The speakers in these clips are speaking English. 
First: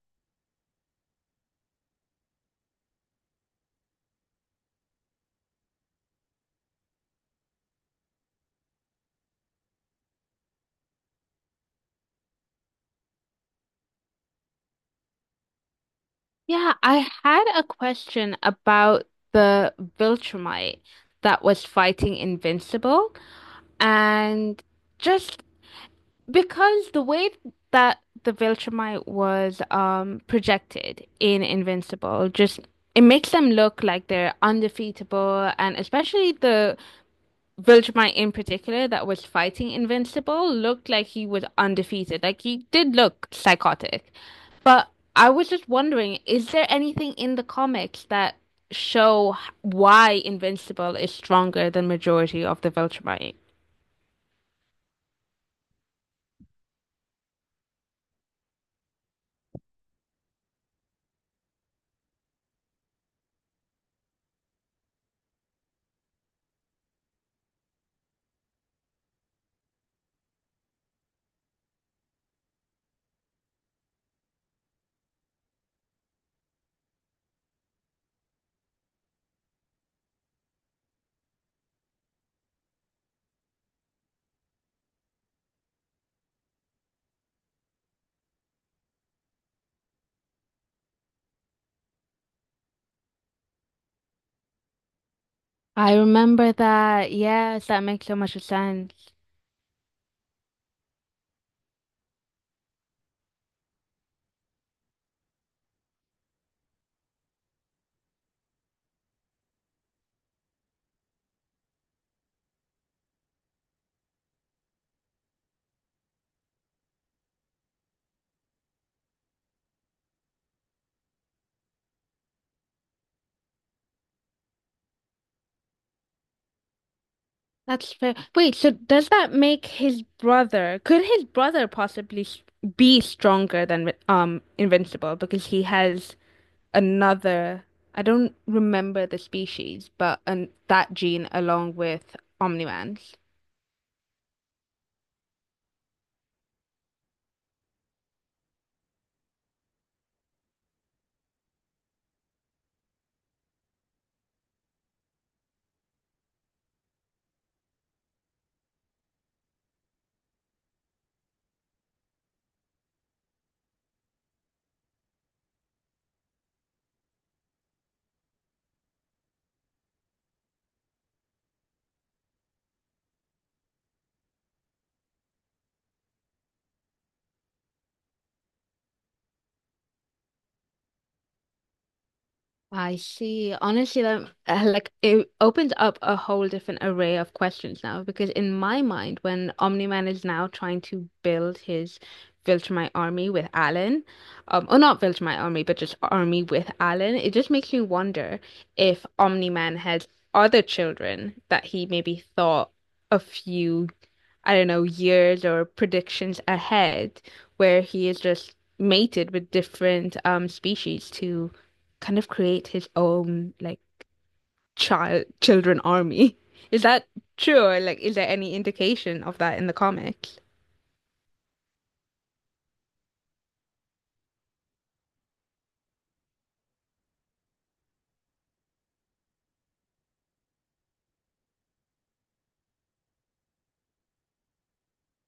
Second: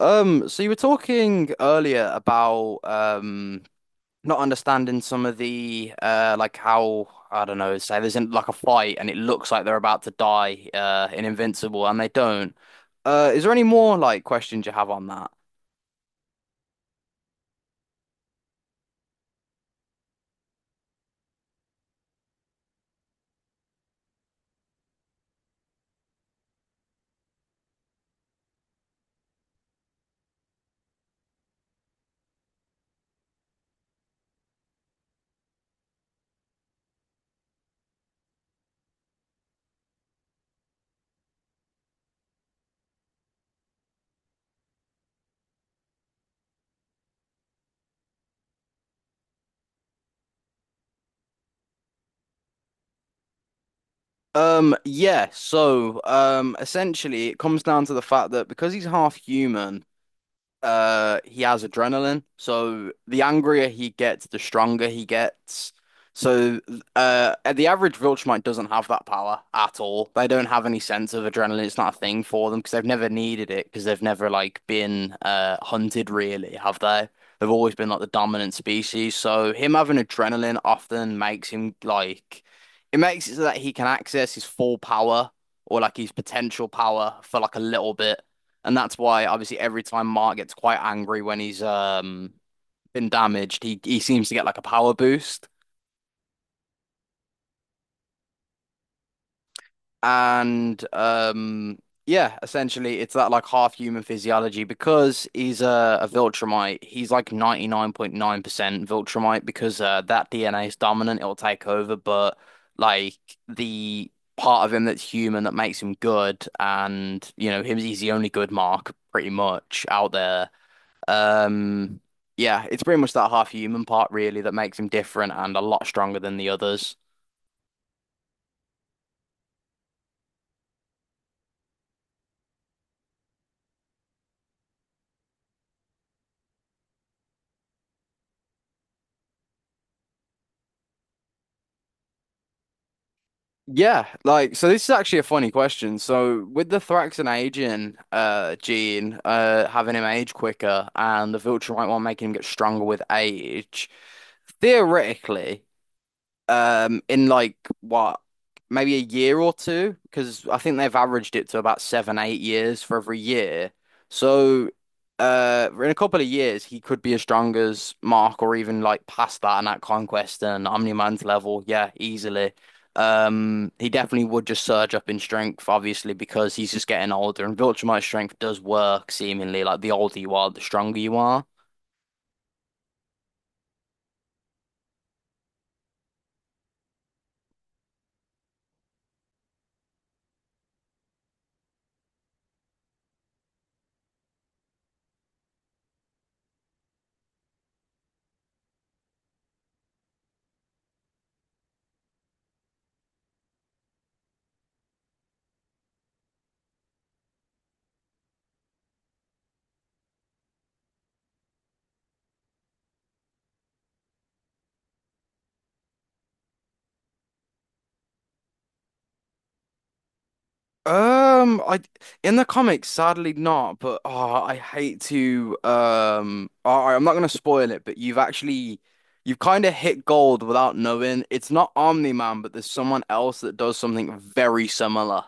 So you were talking earlier about not understanding some of the like how, I don't know, say there's in like a fight and it looks like they're about to die in Invincible and they don't. Is there any more like questions you have on that? Yeah, I had a question about the Viltrumite that was fighting Invincible. And just because the way that the Viltrumite was projected in Invincible, just it makes them look like they're undefeatable, and especially the Vilgemite in particular that was fighting Invincible looked like he was undefeated. Like he did look psychotic. But I was just wondering, is there anything in the comics that show why Invincible is stronger than majority of the Viltrumite? Yeah, so essentially it comes down to the fact that because he's half human, he has adrenaline, so the angrier he gets the stronger he gets. So the average Viltrumite doesn't have that power at all. They don't have any sense of adrenaline. It's not a thing for them because they've never needed it, because they've never like been hunted really, have they? They've always been like the dominant species, so him having adrenaline often makes him like, it makes it so that he can access his full power, or like his potential power for like a little bit. And that's why obviously every time Mark gets quite angry when he's been damaged, he seems to get like a power boost. I remember that. Yes, that makes so much sense. And yeah, essentially it's that like half human physiology. Because he's a Viltrumite, he's like 99.9% Viltrumite because that DNA is dominant, it'll take over, but like the part of him that's human, that makes him good, and you know him, he's the only good Mark pretty much out there. Um, yeah, it's pretty much that half human part really that makes him different and a lot stronger than the others. That's fair. Wait, so does that make his brother, could his brother be stronger than Invincible because he has another, I don't remember the species, but an that gene along with Omni-Man's. Yeah, like so this is actually a funny question. So with the Thraxan aging gene, having him age quicker, and the Viltrumite one making him get stronger with age, theoretically in like what, maybe a year or two, because I think they've averaged it to about 7-8 years for every year. So in a couple of years he could be as strong as Mark, or even like past that, and at Conquest and Omniman's level, yeah, easily. He definitely would just surge up in strength obviously because he's just getting older, and Viltrumite strength does work seemingly like the older you are the stronger you are. I see. Honestly, that like it opens up a whole different array of questions now because in my mind, when Omni-Man is now trying to build his Viltrumite army with Alan, or not Viltrumite army, but just army with Alan, it just makes me wonder if Omni-Man has other children that he maybe thought a few I don't know, years or predictions ahead where he is just mated with different species to kind of create his own like child children army. Is that true? Or like is there any indication of that in the comics? I, in the comics, sadly not, but oh, I hate to all right, I'm not gonna spoil it, but you've actually, you've kind of hit gold without knowing. It's not Omni-Man, but there's someone else that does something very similar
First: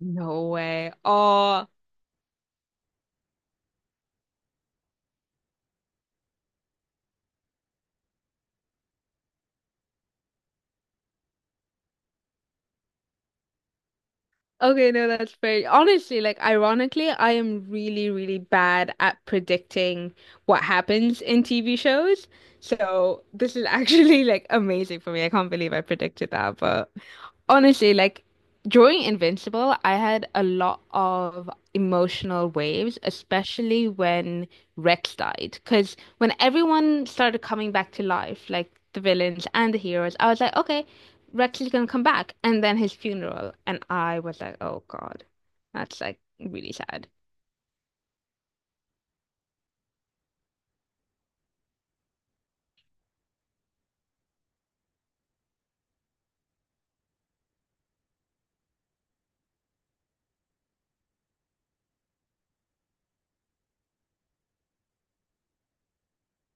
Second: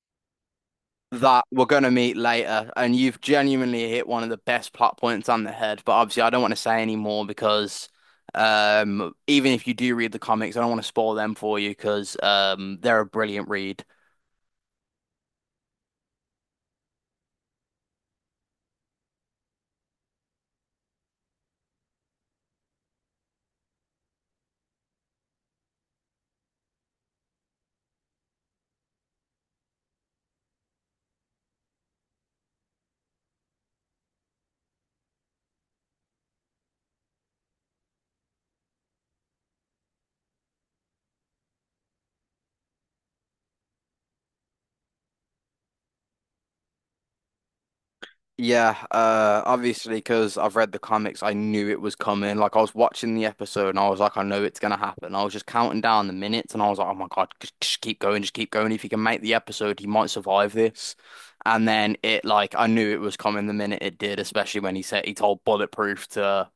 No way. that we're Oh, gonna meet later, and you've genuinely hit one of the best plot points on the head. But obviously I don't want to say any more because even if you do read the comics, I don't want to spoil them for you, because they're a brilliant read. okay, no, that's fair. Honestly, like ironically, I am really, really bad at predicting what happens in TV shows. So this is actually like amazing for me. I can't believe I predicted that. But honestly, like during Invincible, I had a lot of emotional waves, especially when Rex died. Because when everyone started coming back to life, like the villains and the heroes, I was like, okay. Radcliffe gonna come back? And then his funeral. And I was like, oh God, that's like really sad. Yeah, obviously, because I've read the comics, I knew it was coming. Like, I was watching the episode and I was like, I know it's gonna happen. I was just counting down the minutes and I was like, oh my God, just keep going, just keep going. If he can make the episode, he might survive this. And then it, like, I knew it was coming the minute it did, especially when he said he told Bulletproof to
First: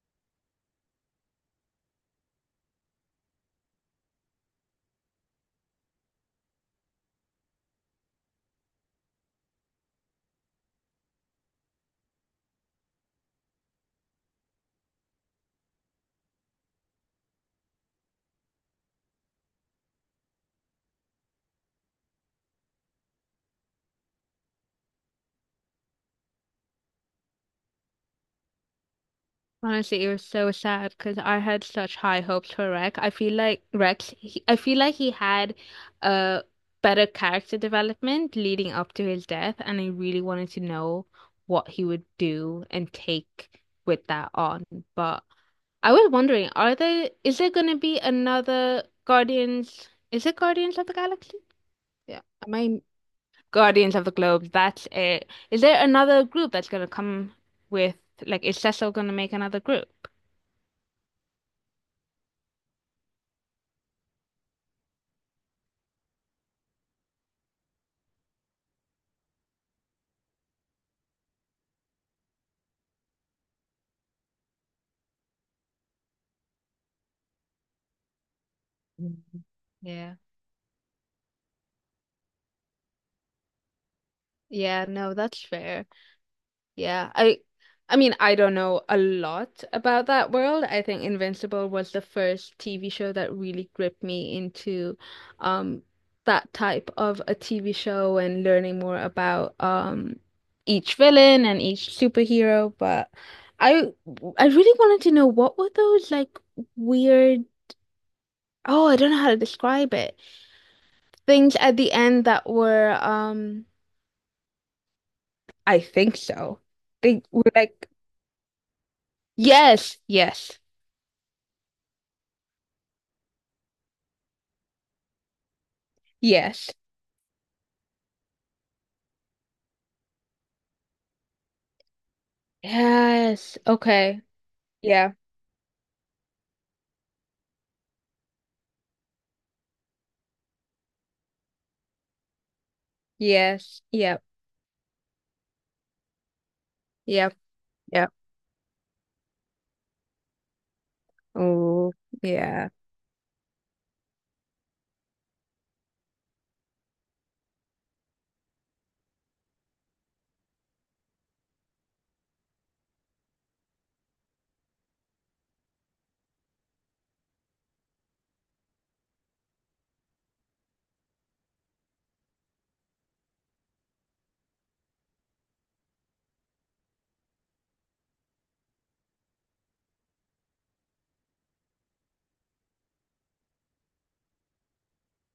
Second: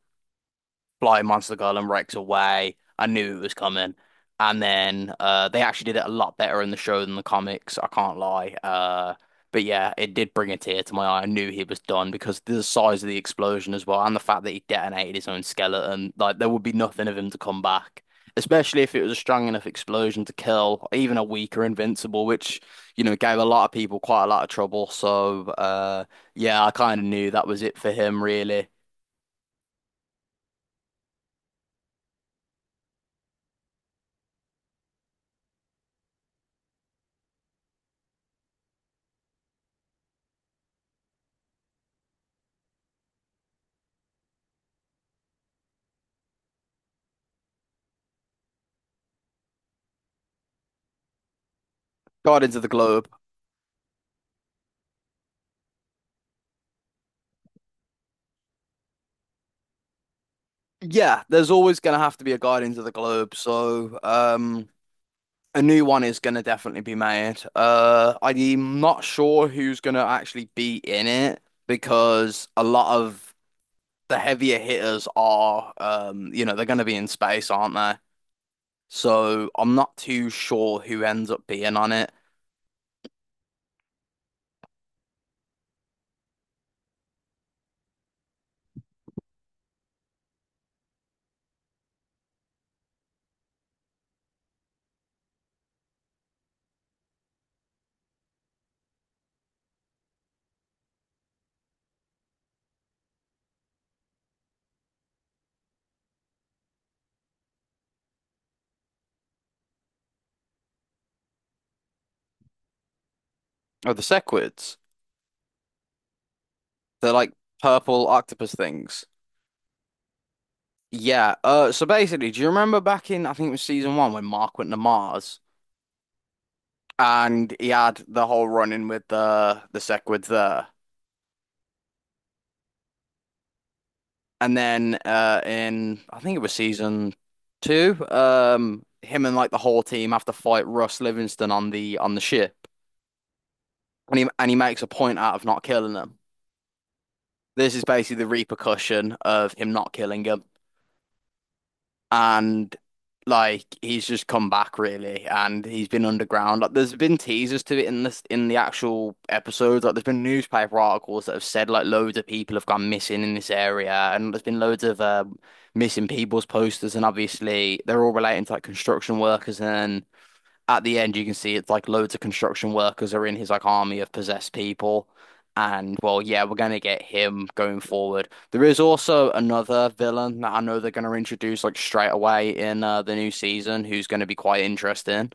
Flying Monster Girl and Rex away. I knew it was coming. And then they actually did it a lot better in the show than the comics. I can't lie. But yeah, it did bring a tear to my eye. I knew he was done because the size of the explosion as well, and the fact that he detonated his own skeleton. Like there would be nothing of him to come back, especially if it was a strong enough explosion to kill even a weaker Invincible, which you know gave a lot of people quite a lot of trouble. So yeah, I kind of knew that was it for him, really. Honestly, it was so sad because I had such high hopes for Rex. I feel like Rex, I feel like he had a better character development leading up to his death, and I really wanted to know what he would do and take with that on. But I was wondering, are there is there gonna be another Guardians? Is it Guardians of the Galaxy? Yeah. Am Guardians of the I Globe. Guardians of the Globe. That's it. Is there another group that's gonna come with like is Cecil gonna make another group? Yeah, there's always going to have to be a Guardians of the Globe, so a new one is going to definitely be made. I'm not sure who's going to actually be in it, because a lot of the heavier hitters are, you know, they're going to be in space, aren't they? Mm. So I'm not Yeah. too sure who ends up being on it. Yeah, no, that's fair. Yeah, I mean, I don't know a lot about that world. I think Invincible was the first TV show that really gripped me into um that type of a TV show and learning more about each villain and each superhero, but I I really wanted to know what were those like weird. Oh, I don't know how to describe it. Things at the end that were um. Oh, the Sequids. I think so. They're They like were like purple octopus things. yes, yes. Yeah. So basically, do you remember back in, I think it was season one, when Mark went to Mars? Yes. And he had the whole run in with the Sequids there. Yes. Okay. And then Yeah. In I think it was season two, him and like the whole team have to fight Russ Livingston on the ship. Yes. And Yep. he makes a point out of not killing them. Yep. This is Yep. basically the repercussion of him not killing him. Oh, yeah. And like he's just come back really, and he's been underground. Like there's been teasers to it in this in the actual episodes. Like there's been newspaper articles that have said like loads of people have gone missing in this area, and there's been loads of missing people's posters, and obviously they're all relating to like construction workers. And at the end, you can see it's like loads of construction workers are in his like army of possessed people. And well, yeah, we're gonna get him going forward. There is also another villain that I know they're gonna introduce like straight away in the new season, who's gonna be quite interesting.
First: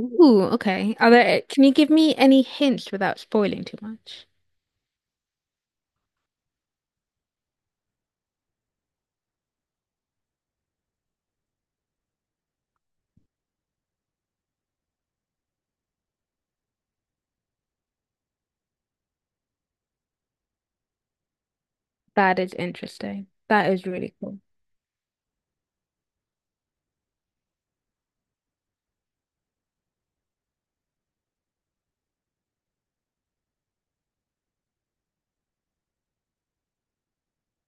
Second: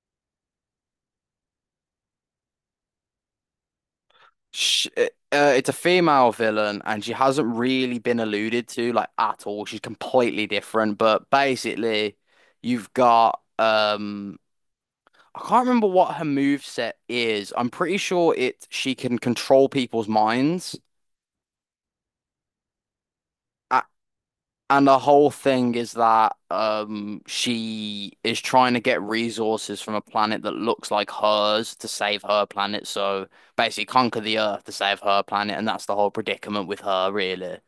Ooh, okay. Are there, can you give me any hints without spoiling too much? Sh It's a female villain, and she hasn't really been alluded to like at all. She's completely different, but basically, you've got I can't remember what her move set is. I'm pretty sure it she can control people's minds. That is interesting. That A- is really cool. And the whole thing is that she is trying to get resources from a planet that looks like hers to save her planet. So basically conquer the Earth to save her planet, and that's the whole predicament with her, really.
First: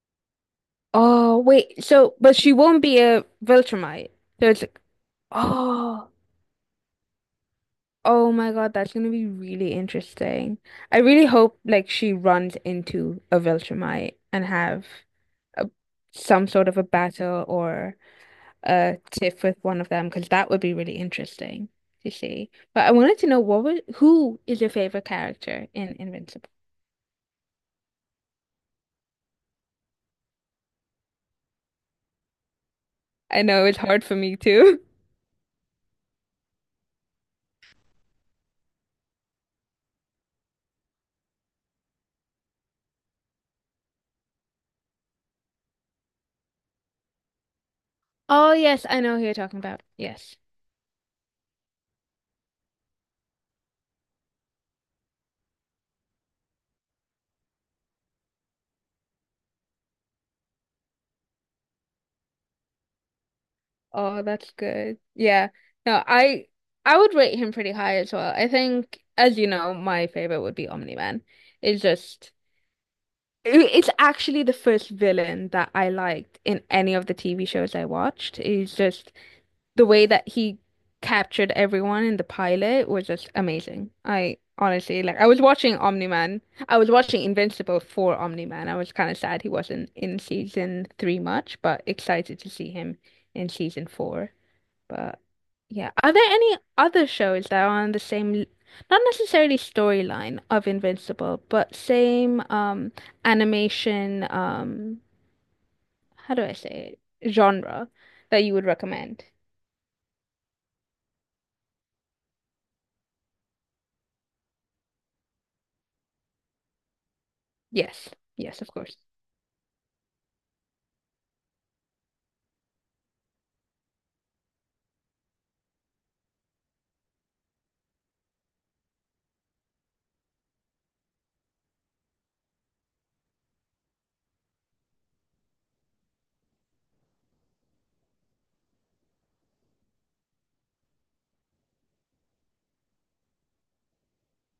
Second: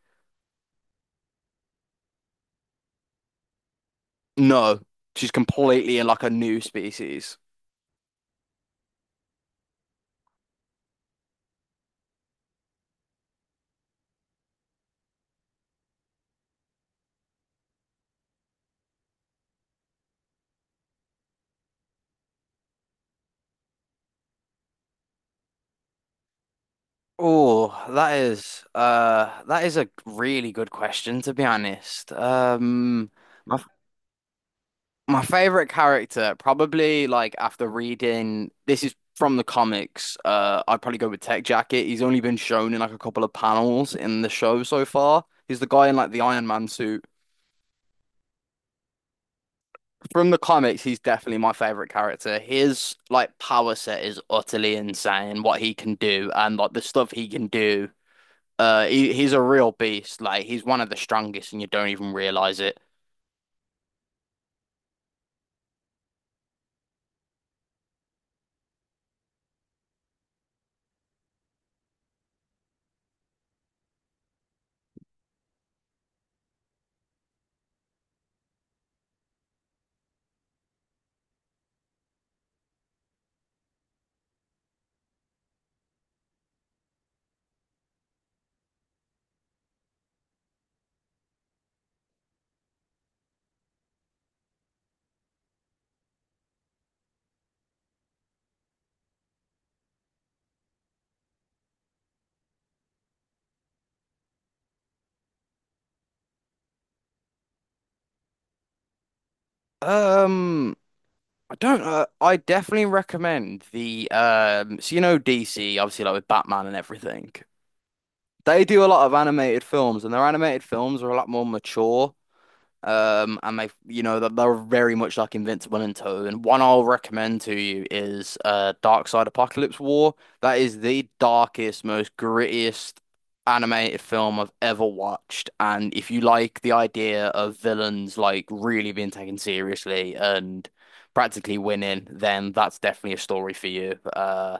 Oh, wait. So, but she won't be a Viltrumite. So it's No, like, she's completely in oh, like a new species. oh my God, that's gonna be really interesting. I really hope like she runs into a Viltrumite and have a, some sort of a battle or a tiff with one of them because that would be really interesting to see. But I wanted to know what was who is your favorite character in Invincible? Oh, that is a really good question, to be honest. I know it's hard for me too. My favorite character, probably like after reading, this is from the comics. I'd probably go with Tech Jacket. He's only been shown in like a couple of panels in the show so far. He's the guy in like the Iron Man suit. Oh yes, I know who you're talking about. From Yes. the comics, he's definitely my favorite character. His like power set is utterly insane. What he can do and like the stuff he can do. He's a real beast. Like he's one of the strongest, and you don't even realize it. Oh, that's good. Yeah. No, I would rate him pretty high as well. I think, as you know, my favorite would be Omni-Man. It's just it's actually the first villain that I liked in any of the TV shows I watched. He's just the way that he captured everyone in the pilot was just amazing. I honestly like I was watching Omni-Man. I was watching Invincible for Omni-Man. I was kind of sad he wasn't in season three much, but excited to see him in season four. But yeah, are there any other shows that are on the same, not necessarily storyline of Invincible, but same animation, how do I say it? Genre that you would recommend? Um. I don't I definitely recommend the so you know DC, obviously, like with Batman and everything. Yes. Yes, They of do a course. lot of animated films, and their animated films are a lot more mature, and they, you know, that they're very much like Invincible and Toad. And one I'll recommend to you is Dark Side Apocalypse War. That is the darkest, most grittiest animated film I've ever watched. And if you like the idea of villains like really being taken seriously and practically winning, then that's definitely a story for you.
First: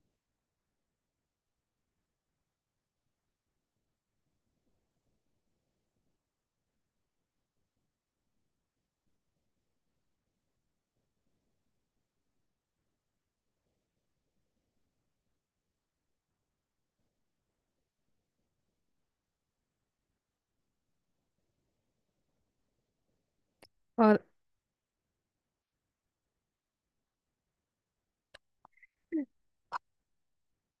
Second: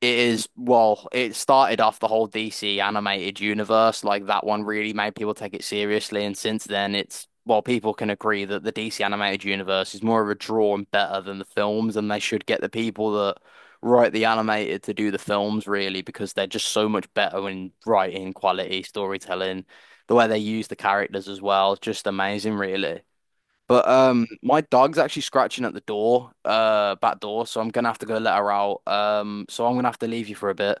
It is, well, it started off the whole DC animated universe. Like that one really made people take it seriously. And since then, it's, well, people can agree that the DC animated universe is more of a draw and better than the films. And they should get the people that write the animated to do the films, really, because they're just so much better in writing, quality, storytelling, the way they use the characters as well. Just amazing, really. But Oh, my dog's actually scratching at the door, back door, so I'm gonna have to go let her out. So I'm gonna have to leave you for a bit.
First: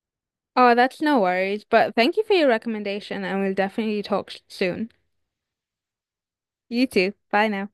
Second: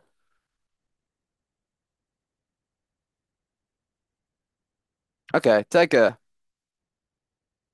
oh, that's no worries. But thank you for your recommendation, and we'll definitely soon. Okay, take care. You too. Bye now.